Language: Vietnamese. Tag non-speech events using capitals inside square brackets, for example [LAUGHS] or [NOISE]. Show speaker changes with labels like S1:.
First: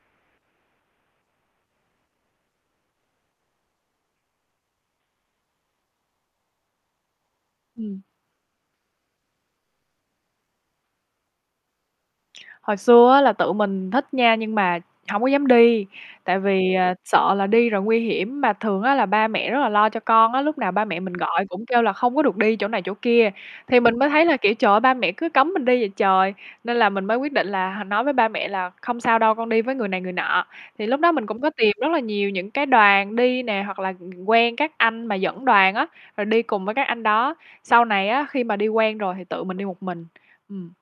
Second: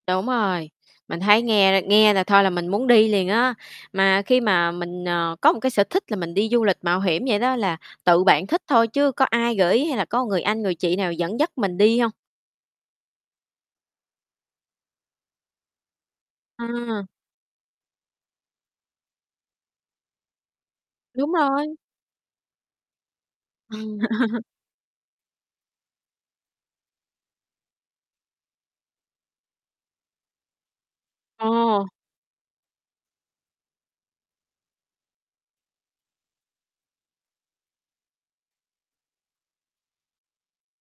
S1: Đúng rồi, mình thấy nghe l nghe là thôi là mình muốn đi liền á. Mà khi mà mình, ờ, có một cái sở thích là mình đi du lịch mạo hiểm vậy đó là
S2: Ừm.
S1: tự bạn thích thôi, chứ có ai gợi ý hay là có người anh, người chị nào dẫn dắt mình đi hông?
S2: Hồi xưa á là tự mình thích nha nhưng mà hông có dám đi, tại vì, à,
S1: À.
S2: sợ là đi rồi nguy hiểm, mà thường á là ba mẹ rất là lo cho con á, lúc nào ba mẹ mình
S1: Đúng
S2: gọi cũng
S1: rồi.
S2: kêu là "Không có được đi chỗ này, chỗ kia." Thì mình
S1: Ừm.
S2: mới thấy là,
S1: [LAUGHS]
S2: kiểu, trời ơi, ba mẹ cứ cấm mình đi vậy trời, nên là mình mới quyết định là h nói với ba mẹ là "Không sao đâu, con đi với người này người nọ." Thì lúc đó mình cũng có tìm rất
S1: Ồ!
S2: là nhiều những cái đoàn đi nè hoặc là, ừm, quen các anh mà dẫn đoàn á, rồi đi cùng với các anh đó, sau này á, khi mà đi quen rồi thì tự mình đi một mình. Ừm.